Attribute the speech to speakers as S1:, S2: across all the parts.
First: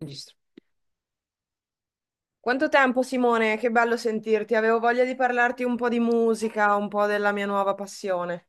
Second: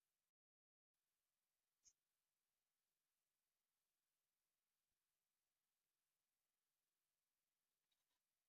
S1: Registro. Quanto tempo, Simone? Che bello sentirti. Avevo voglia di parlarti un po' di musica, un po' della mia nuova passione.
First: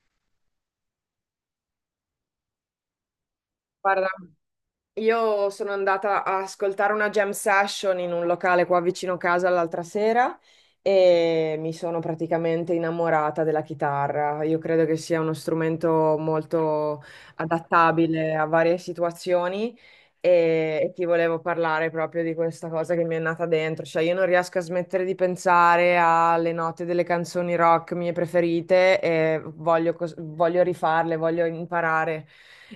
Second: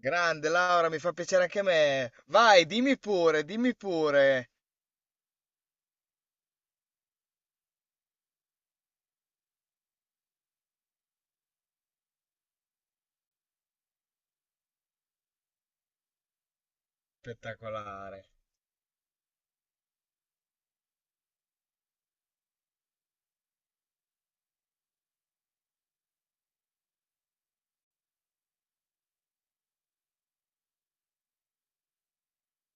S2: Grande Laura, mi fa piacere anche a me. Vai, dimmi pure, dimmi
S1: Guarda,
S2: pure.
S1: io sono andata a ascoltare una jam session in un locale qua vicino casa l'altra sera e mi sono praticamente innamorata della chitarra. Io credo che sia uno strumento molto
S2: Spettacolare.
S1: adattabile a varie situazioni e ti volevo parlare proprio di questa cosa che mi è nata dentro. Cioè, io non riesco a smettere di pensare alle note delle canzoni rock mie preferite e voglio voglio rifarle, voglio imparare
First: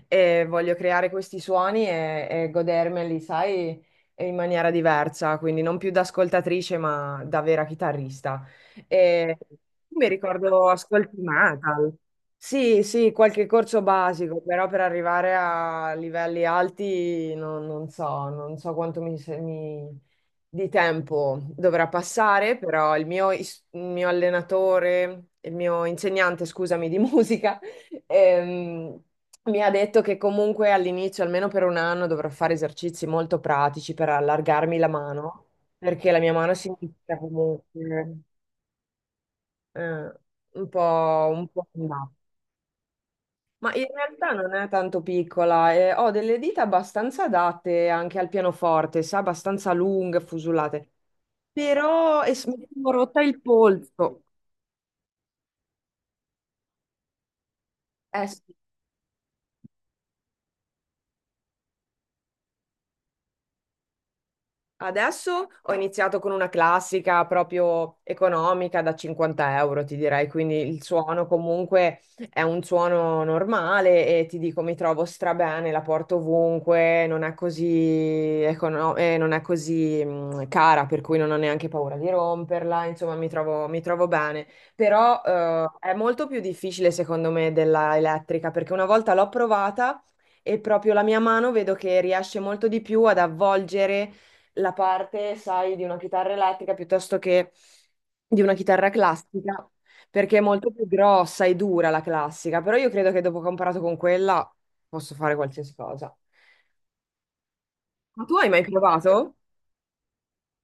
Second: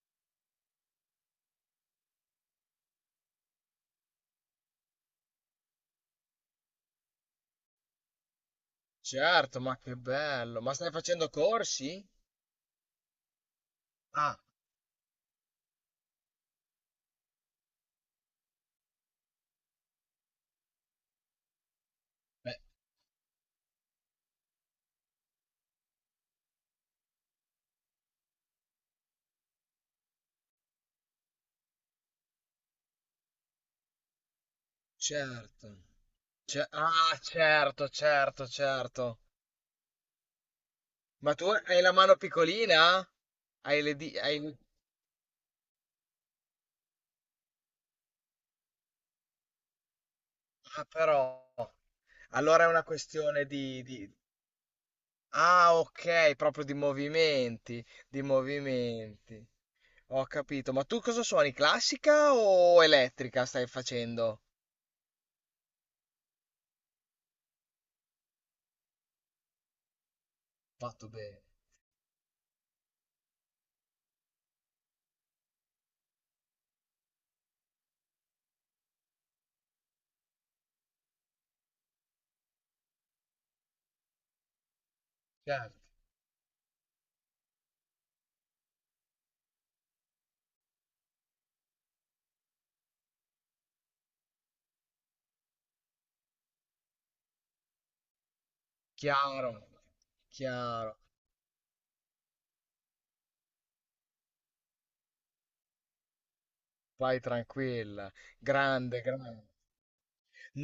S1: e voglio creare questi suoni e godermeli, sai, in maniera diversa, quindi non più da ascoltatrice, ma da vera chitarrista. E
S2: Certo, ma che
S1: mi
S2: bello.
S1: ricordo
S2: Ma stai
S1: ascolti
S2: facendo
S1: metal.
S2: corsi?
S1: Sì, sì, qualche corso
S2: Ah,
S1: basico, però per arrivare a livelli alti non so, non so quanto mi, di tempo dovrà
S2: beh,
S1: passare, però il mio allenatore, il mio insegnante, scusami, di musica, ehm, mi ha detto che comunque all'inizio, almeno per un anno, dovrò fare esercizi molto pratici per allargarmi la mano,
S2: certo.
S1: perché la mia mano sinistra
S2: Ah, certo,
S1: comunque
S2: certo, certo.
S1: eh,
S2: Ma tu
S1: un po'
S2: hai
S1: in
S2: la
S1: là.
S2: mano piccolina?
S1: Ma
S2: Hai
S1: in
S2: le di...
S1: realtà non
S2: hai-
S1: è tanto piccola, e ho delle dita abbastanza adatte anche al pianoforte, sa, abbastanza lunghe,
S2: Ah,
S1: fusulate,
S2: però.
S1: però mi
S2: Allora è una
S1: sono rotta il
S2: questione di.
S1: polso.
S2: Ah, ok, proprio di movimenti, di
S1: Eh sì.
S2: movimenti. Ho capito, ma tu cosa suoni? Classica o elettrica stai facendo?
S1: Adesso ho iniziato con una classica proprio economica da 50 euro, ti direi, quindi il
S2: Fatto
S1: suono
S2: bene.
S1: comunque è un suono normale e ti dico mi trovo strabene, la porto ovunque, non è così, non è così cara, per cui non ho neanche paura di romperla, insomma mi trovo bene. Però
S2: Certo.
S1: è molto più difficile secondo me della elettrica perché una volta l'ho provata e proprio la mia mano vedo che riesce molto di più ad avvolgere la parte, sai, di una chitarra elettrica piuttosto che di una chitarra
S2: Chiaro,
S1: classica, perché è molto più
S2: chiaro.
S1: grossa e dura la classica, però io credo che dopo che ho imparato con quella posso fare qualsiasi cosa.
S2: Vai tranquilla.
S1: Ma tu hai mai
S2: Grande,
S1: provato?
S2: grande.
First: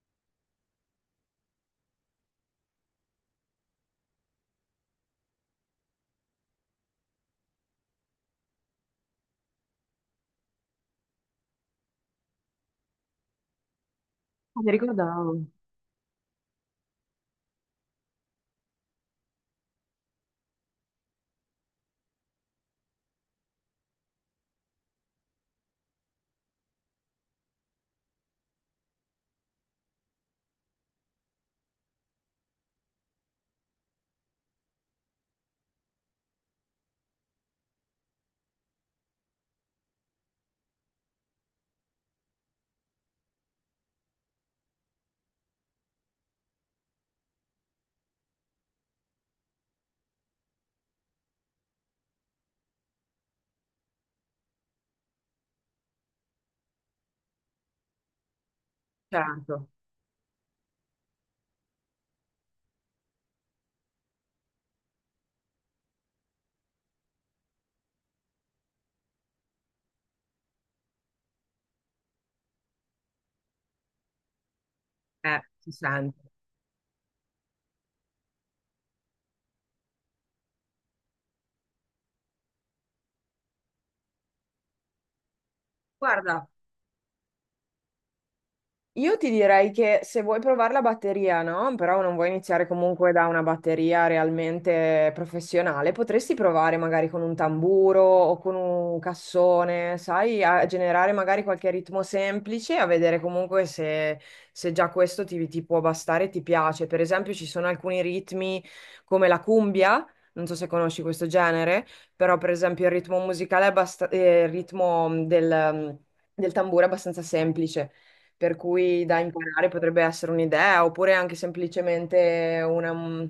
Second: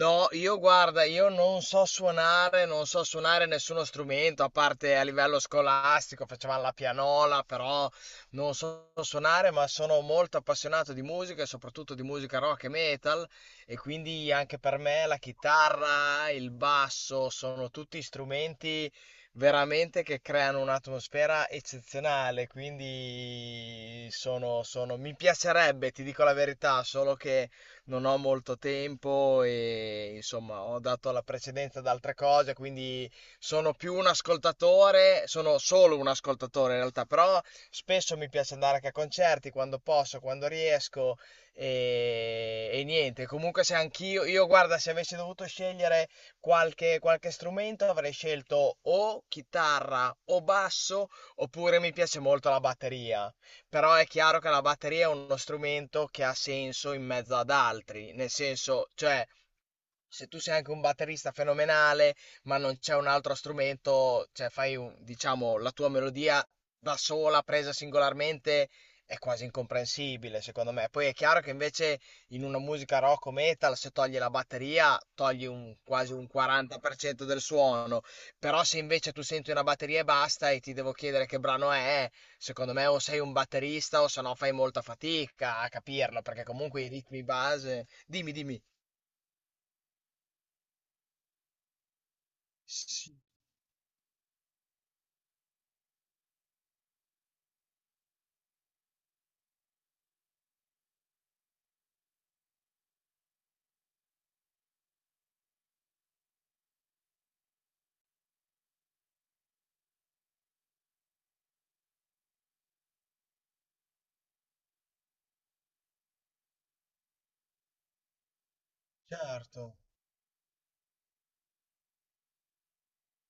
S2: No, io guarda, io non so suonare, non so suonare nessuno strumento, a parte a livello scolastico, facevamo la pianola, però non so suonare, ma sono molto appassionato di musica e soprattutto di musica rock e metal e quindi anche
S1: Ah, mi
S2: per me la
S1: ricordavo.
S2: chitarra, il basso sono tutti strumenti veramente che creano un'atmosfera eccezionale, quindi mi piacerebbe, ti dico la verità, solo che non ho molto tempo e insomma ho dato la precedenza ad altre cose, quindi sono più un ascoltatore, sono solo un ascoltatore in realtà, però spesso mi piace andare anche a concerti quando posso, quando riesco e niente, comunque se anch'io, io guarda, se avessi dovuto scegliere qualche strumento avrei scelto o chitarra o basso oppure mi piace molto la batteria. Però è chiaro che la batteria è uno strumento che ha senso in mezzo ad altri, nel senso, cioè,
S1: Certo,
S2: se tu sei anche un batterista fenomenale, ma non c'è un altro strumento, cioè diciamo, la tua melodia da sola, presa singolarmente, è quasi incomprensibile, secondo me. Poi è chiaro che invece in una musica rock o metal, se togli la batteria, togli
S1: si
S2: quasi un
S1: sente.
S2: 40% del suono. Però se invece tu senti una batteria e basta e ti devo chiedere che brano è, secondo me o sei un batterista o se no fai molta fatica a capirlo, perché
S1: Guarda,
S2: comunque i ritmi base. Dimmi, dimmi.
S1: io ti direi che se vuoi provare la batteria, no? Però non vuoi iniziare comunque da una batteria realmente professionale, potresti provare magari con un tamburo o con un cassone, sai, a generare magari qualche ritmo semplice, a vedere comunque se, se già questo ti, ti può bastare e ti piace. Per esempio, ci sono alcuni ritmi come la cumbia. Non so se conosci questo genere, però per esempio il ritmo musicale è il ritmo del tamburo è abbastanza semplice per cui da
S2: Certo.
S1: imparare potrebbe essere un'idea, oppure anche semplicemente una,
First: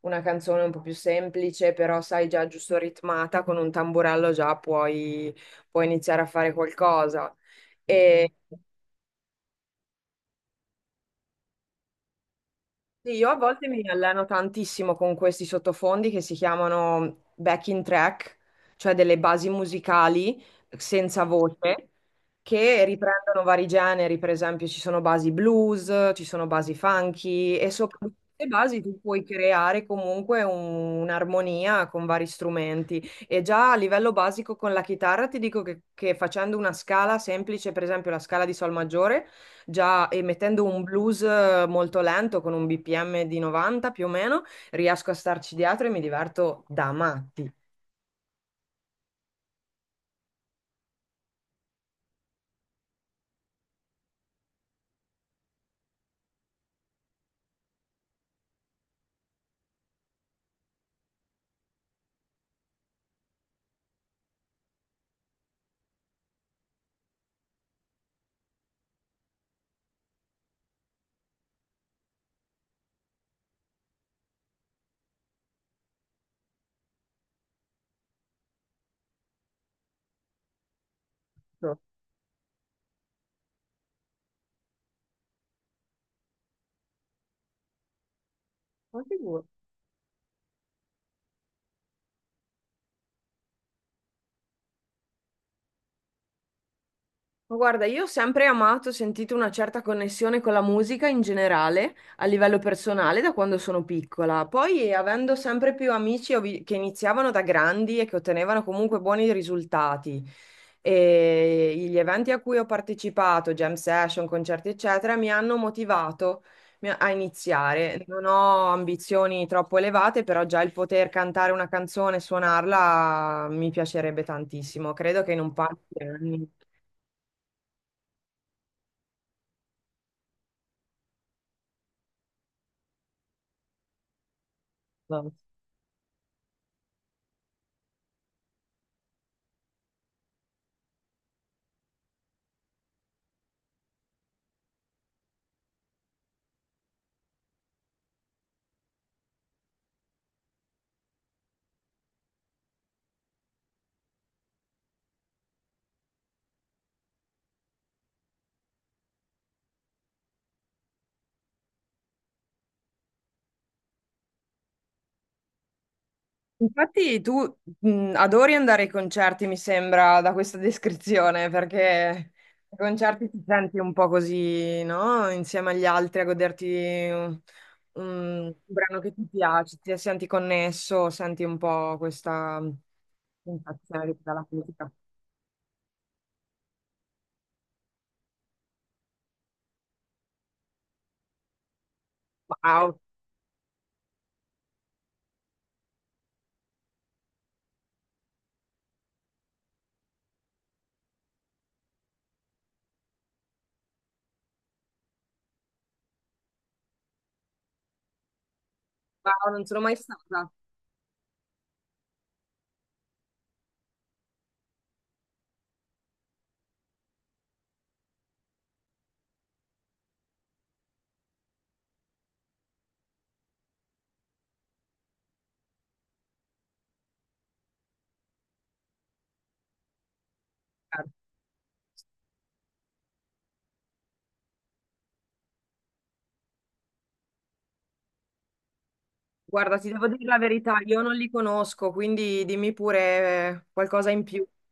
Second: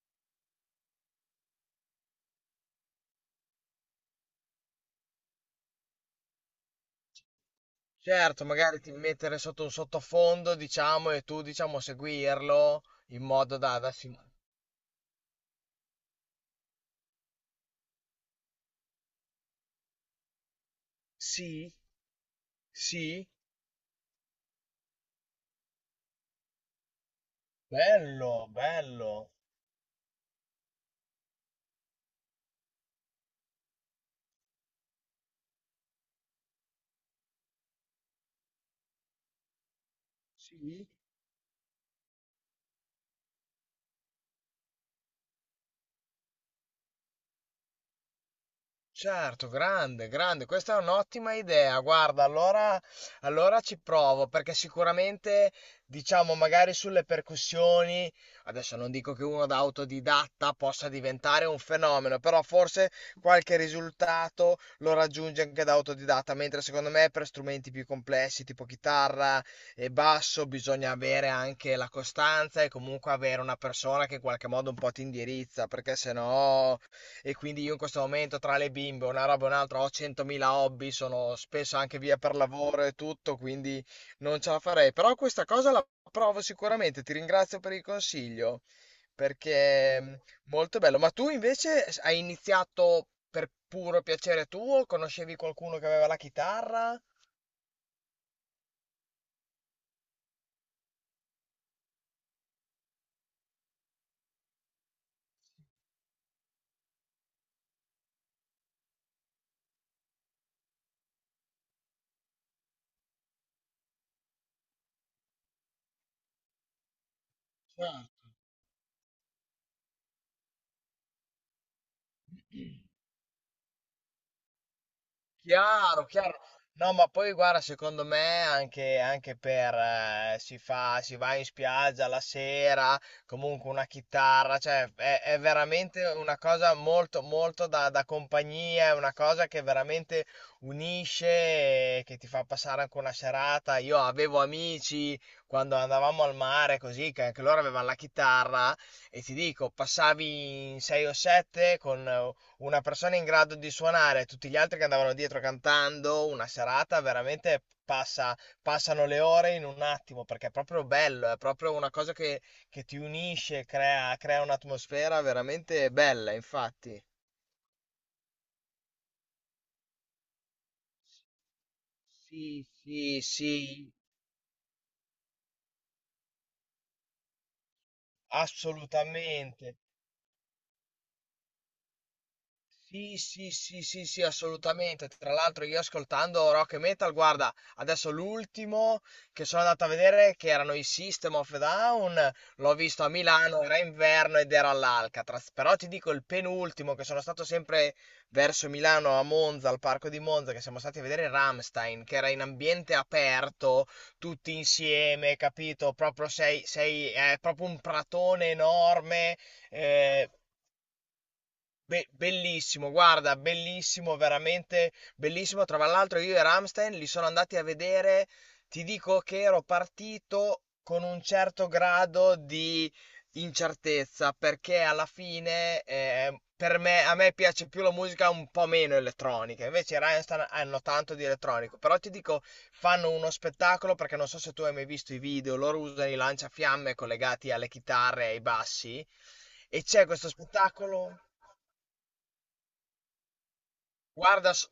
S1: una canzone un po' più semplice, però sai già giusto ritmata, con un tamburello già puoi, puoi iniziare a fare qualcosa. E
S2: Certo,
S1: mhm.
S2: magari ti mettere sotto un sottofondo, diciamo, e tu, diciamo, seguirlo
S1: Sì,
S2: in
S1: io a
S2: modo
S1: volte
S2: da...
S1: mi
S2: da sim-
S1: alleno tantissimo con questi sottofondi che si chiamano backing track, cioè delle basi musicali senza
S2: Sì,
S1: voce che
S2: sì,
S1: riprendono vari generi, per esempio ci sono basi blues, ci sono basi funky e sopra queste
S2: Bello,
S1: basi tu puoi
S2: bello.
S1: creare comunque un'armonia con vari strumenti e già a livello basico con la chitarra ti dico che facendo una scala semplice, per esempio la scala di sol maggiore. Già, e mettendo un
S2: Sì.
S1: blues molto lento con un BPM di 90 più o meno, riesco a starci dietro e mi diverto da matti.
S2: Certo, grande, grande, questa è un'ottima idea. Guarda, allora ci provo perché sicuramente, diciamo, magari sulle percussioni, adesso non dico che uno da autodidatta possa diventare un fenomeno, però forse qualche risultato lo raggiunge anche da autodidatta, mentre secondo me per strumenti più complessi, tipo chitarra e basso, bisogna avere anche la costanza e comunque avere una persona che in qualche modo un po' ti indirizza, perché sennò e quindi io in questo momento tra le bimbe, una roba e un'altra, ho 100.000 hobby, sono spesso
S1: Ma
S2: anche via per lavoro e tutto, quindi non ce la farei. Però questa cosa la provo sicuramente, ti ringrazio per il consiglio,
S1: figurati.
S2: perché molto bello. Ma tu invece hai iniziato per puro piacere tuo? Conoscevi qualcuno che aveva la chitarra?
S1: Ma guarda, io ho sempre amato, ho sentito una certa connessione con la musica in generale, a livello personale, da quando sono piccola. Poi, avendo sempre più amici che iniziavano da grandi e che ottenevano comunque buoni risultati, e gli eventi a cui ho partecipato, jam session, concerti, eccetera, mi hanno motivato a iniziare. Non ho ambizioni troppo elevate, però già il poter cantare una canzone e suonarla mi piacerebbe tantissimo. Credo che in un paio di
S2: Chiaro, chiaro.
S1: anni.
S2: No, ma poi guarda, secondo me anche per si va in spiaggia la sera, comunque una chitarra, cioè è veramente una cosa molto, molto da compagnia, è una cosa che veramente unisce e che ti fa passare anche una serata. Io avevo amici quando andavamo al mare così, che anche loro avevano la chitarra e ti dico, passavi in 6 o 7 con una persona in grado di suonare, tutti gli altri che andavano dietro cantando, una serata veramente passano le ore in un attimo, perché è proprio bello, è proprio una cosa che ti unisce, crea un'atmosfera veramente bella, infatti.
S1: Infatti tu adori andare ai concerti, mi sembra, da questa descrizione, perché
S2: Sì,
S1: ai
S2: sì,
S1: concerti ti senti
S2: sì,
S1: un po' così, no? Insieme agli altri a goderti un, un brano che ti
S2: assolutamente.
S1: piace, ti senti connesso, senti un po' questa
S2: Sì, sì, sì,
S1: sensazione
S2: sì,
S1: che ti
S2: sì,
S1: dà la musica.
S2: assolutamente. Tra l'altro io ascoltando rock e metal, guarda, adesso l'ultimo che sono andato a vedere, che erano i System of a Down, l'ho
S1: Wow,
S2: visto a Milano, era inverno ed era all'Alcatraz. Però ti dico il penultimo, che sono stato sempre verso Milano, a Monza, al parco di Monza, che siamo stati a vedere Rammstein, che era in ambiente aperto, tutti insieme, capito? Proprio è proprio un pratone enorme.
S1: wow, non sono mai
S2: Eh,
S1: stata.
S2: Bellissimo, guarda, bellissimo, veramente bellissimo. Tra l'altro io e Ramstein li sono andati a vedere, ti dico che ero partito con un certo grado di incertezza, perché alla fine per me, a me piace più la musica un po' meno elettronica, invece i Rammstein hanno tanto di elettronico, però ti dico, fanno uno spettacolo perché non so se tu hai mai visto i video, loro usano i lanciafiamme collegati alle chitarre e ai bassi
S1: Guarda,
S2: e
S1: ti
S2: c'è
S1: devo dire
S2: questo
S1: la verità, io non
S2: spettacolo...
S1: li conosco, quindi dimmi pure qualcosa in più.
S2: Guarda,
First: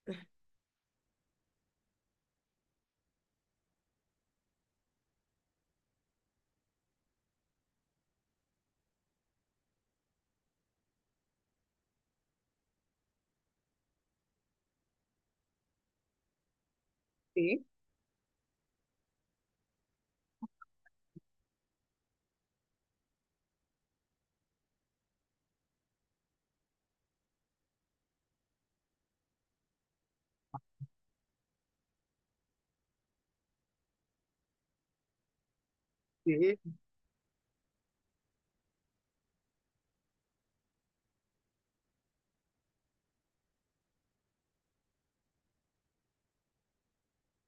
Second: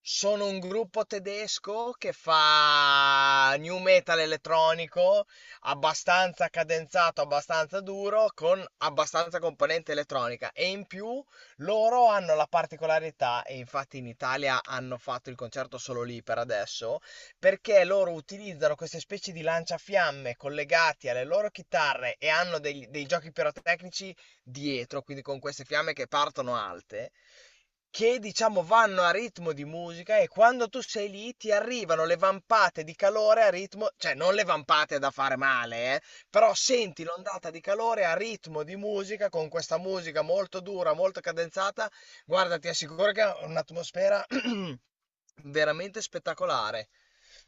S2: sono un gruppo tedesco che fa new metal elettronico, abbastanza cadenzato, abbastanza duro, con abbastanza componente elettronica. E in più loro hanno la particolarità, e infatti in Italia hanno fatto il concerto solo lì per adesso,
S1: Sì,
S2: perché loro utilizzano queste specie di lanciafiamme collegati alle loro chitarre e hanno dei giochi pirotecnici dietro, quindi con queste fiamme che partono alte che diciamo vanno a ritmo di musica e quando tu sei lì ti arrivano le vampate di calore a ritmo, cioè non le vampate da fare male, però
S1: sì.
S2: senti l'ondata di calore a ritmo di musica con questa musica molto dura, molto cadenzata, guarda, ti assicuro che è un'atmosfera veramente spettacolare,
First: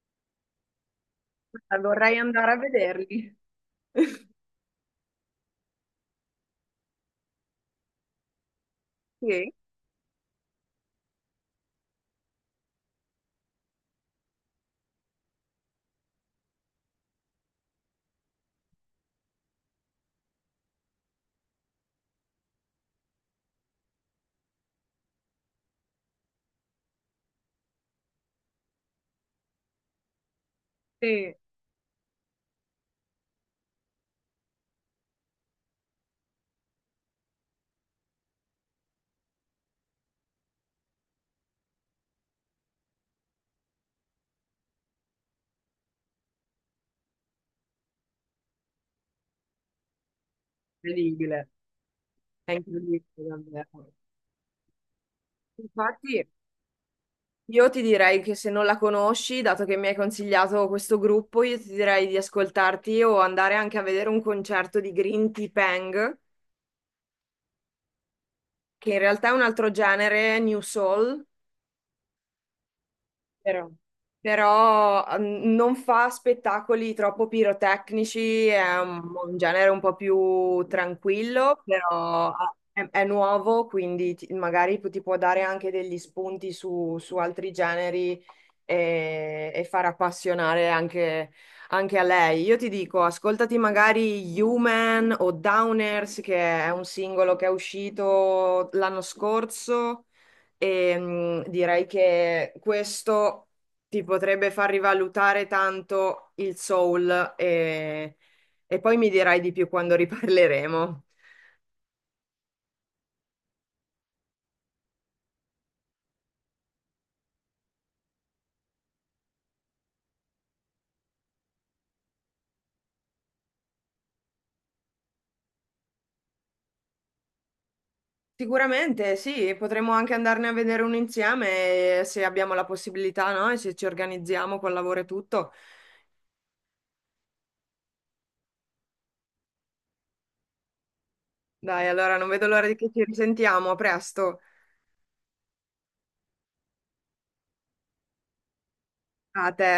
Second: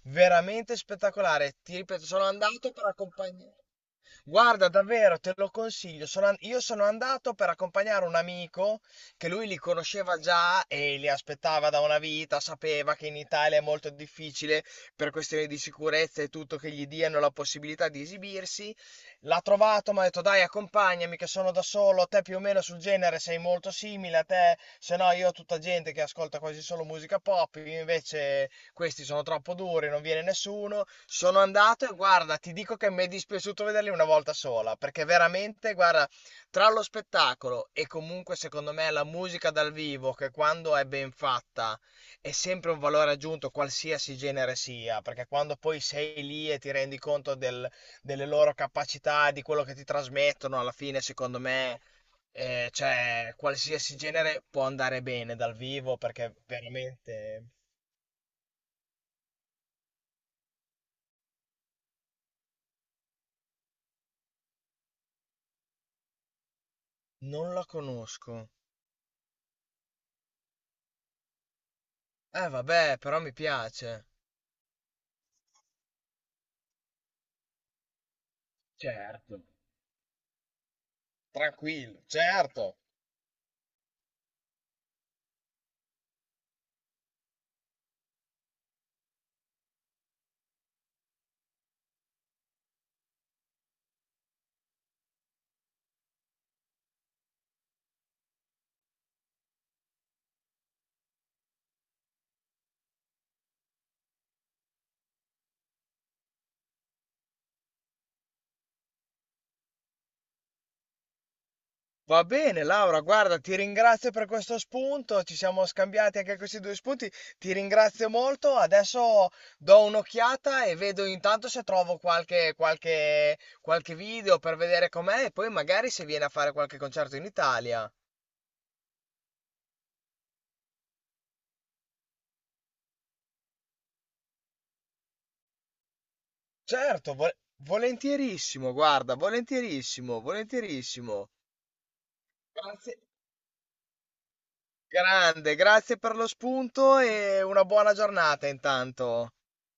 S2: veramente spettacolare. Ti ripeto,
S1: Vorrei
S2: sono
S1: andare a
S2: andato per
S1: vederli.
S2: accompagnare. Guarda, davvero, te lo consiglio. Io sono andato per accompagnare un amico che lui
S1: Sì,
S2: li conosceva già e li aspettava da una vita, sapeva che in Italia è molto difficile per questioni di sicurezza e tutto che gli diano la possibilità di esibirsi. L'ha trovato, mi ha detto dai, accompagnami che sono da solo, te più o meno sul genere sei molto simile a te, se no io ho tutta gente che ascolta quasi solo musica pop, io invece questi sono troppo duri, non viene nessuno.
S1: sì,
S2: Sono andato e guarda, ti dico che mi è dispiaciuto vederli una volta sola, perché veramente, guarda, tra lo spettacolo e comunque secondo me la musica dal vivo, che quando è ben fatta è sempre un valore aggiunto, qualsiasi genere sia, perché quando poi sei lì e ti rendi conto delle loro capacità, di quello che ti trasmettono, alla fine, secondo
S1: incredibile,
S2: me...
S1: è incredibile
S2: Cioè,
S1: davvero.
S2: qualsiasi genere può andare bene dal vivo
S1: Infatti,
S2: perché veramente.
S1: io ti direi che se non la conosci, dato che mi hai consigliato questo gruppo, io ti direi di ascoltarti o andare anche a vedere un concerto di Green Tea Peng,
S2: Non la conosco.
S1: che in realtà è un altro genere, New Soul.
S2: Eh vabbè, però mi
S1: Vero.
S2: piace.
S1: Però non fa spettacoli troppo pirotecnici, è un
S2: Certo.
S1: genere un po' più tranquillo,
S2: Tranquillo,
S1: però
S2: certo.
S1: è nuovo, quindi magari ti può dare anche degli spunti su, su altri generi e far appassionare anche, anche a lei. Io ti dico, ascoltati magari Human o Downers, che è un singolo che è uscito l'anno scorso. E direi che questo ti potrebbe far rivalutare tanto il soul e poi mi dirai di più quando riparleremo.
S2: Va bene, Laura, guarda, ti ringrazio per questo spunto, ci siamo scambiati anche questi due spunti, ti ringrazio molto, adesso do un'occhiata e vedo intanto se trovo qualche video per vedere com'è e poi magari se viene a fare qualche concerto in Italia.
S1: Sicuramente sì, potremmo anche andarne a vedere un insieme se abbiamo la possibilità, no? E se ci organizziamo col lavoro e tutto.
S2: Certo, volentierissimo, guarda, volentierissimo, volentierissimo.
S1: Dai, allora non vedo l'ora di che
S2: Grazie,
S1: ci risentiamo. A presto.
S2: grande, grazie per lo spunto e una buona giornata intanto.
S1: A te.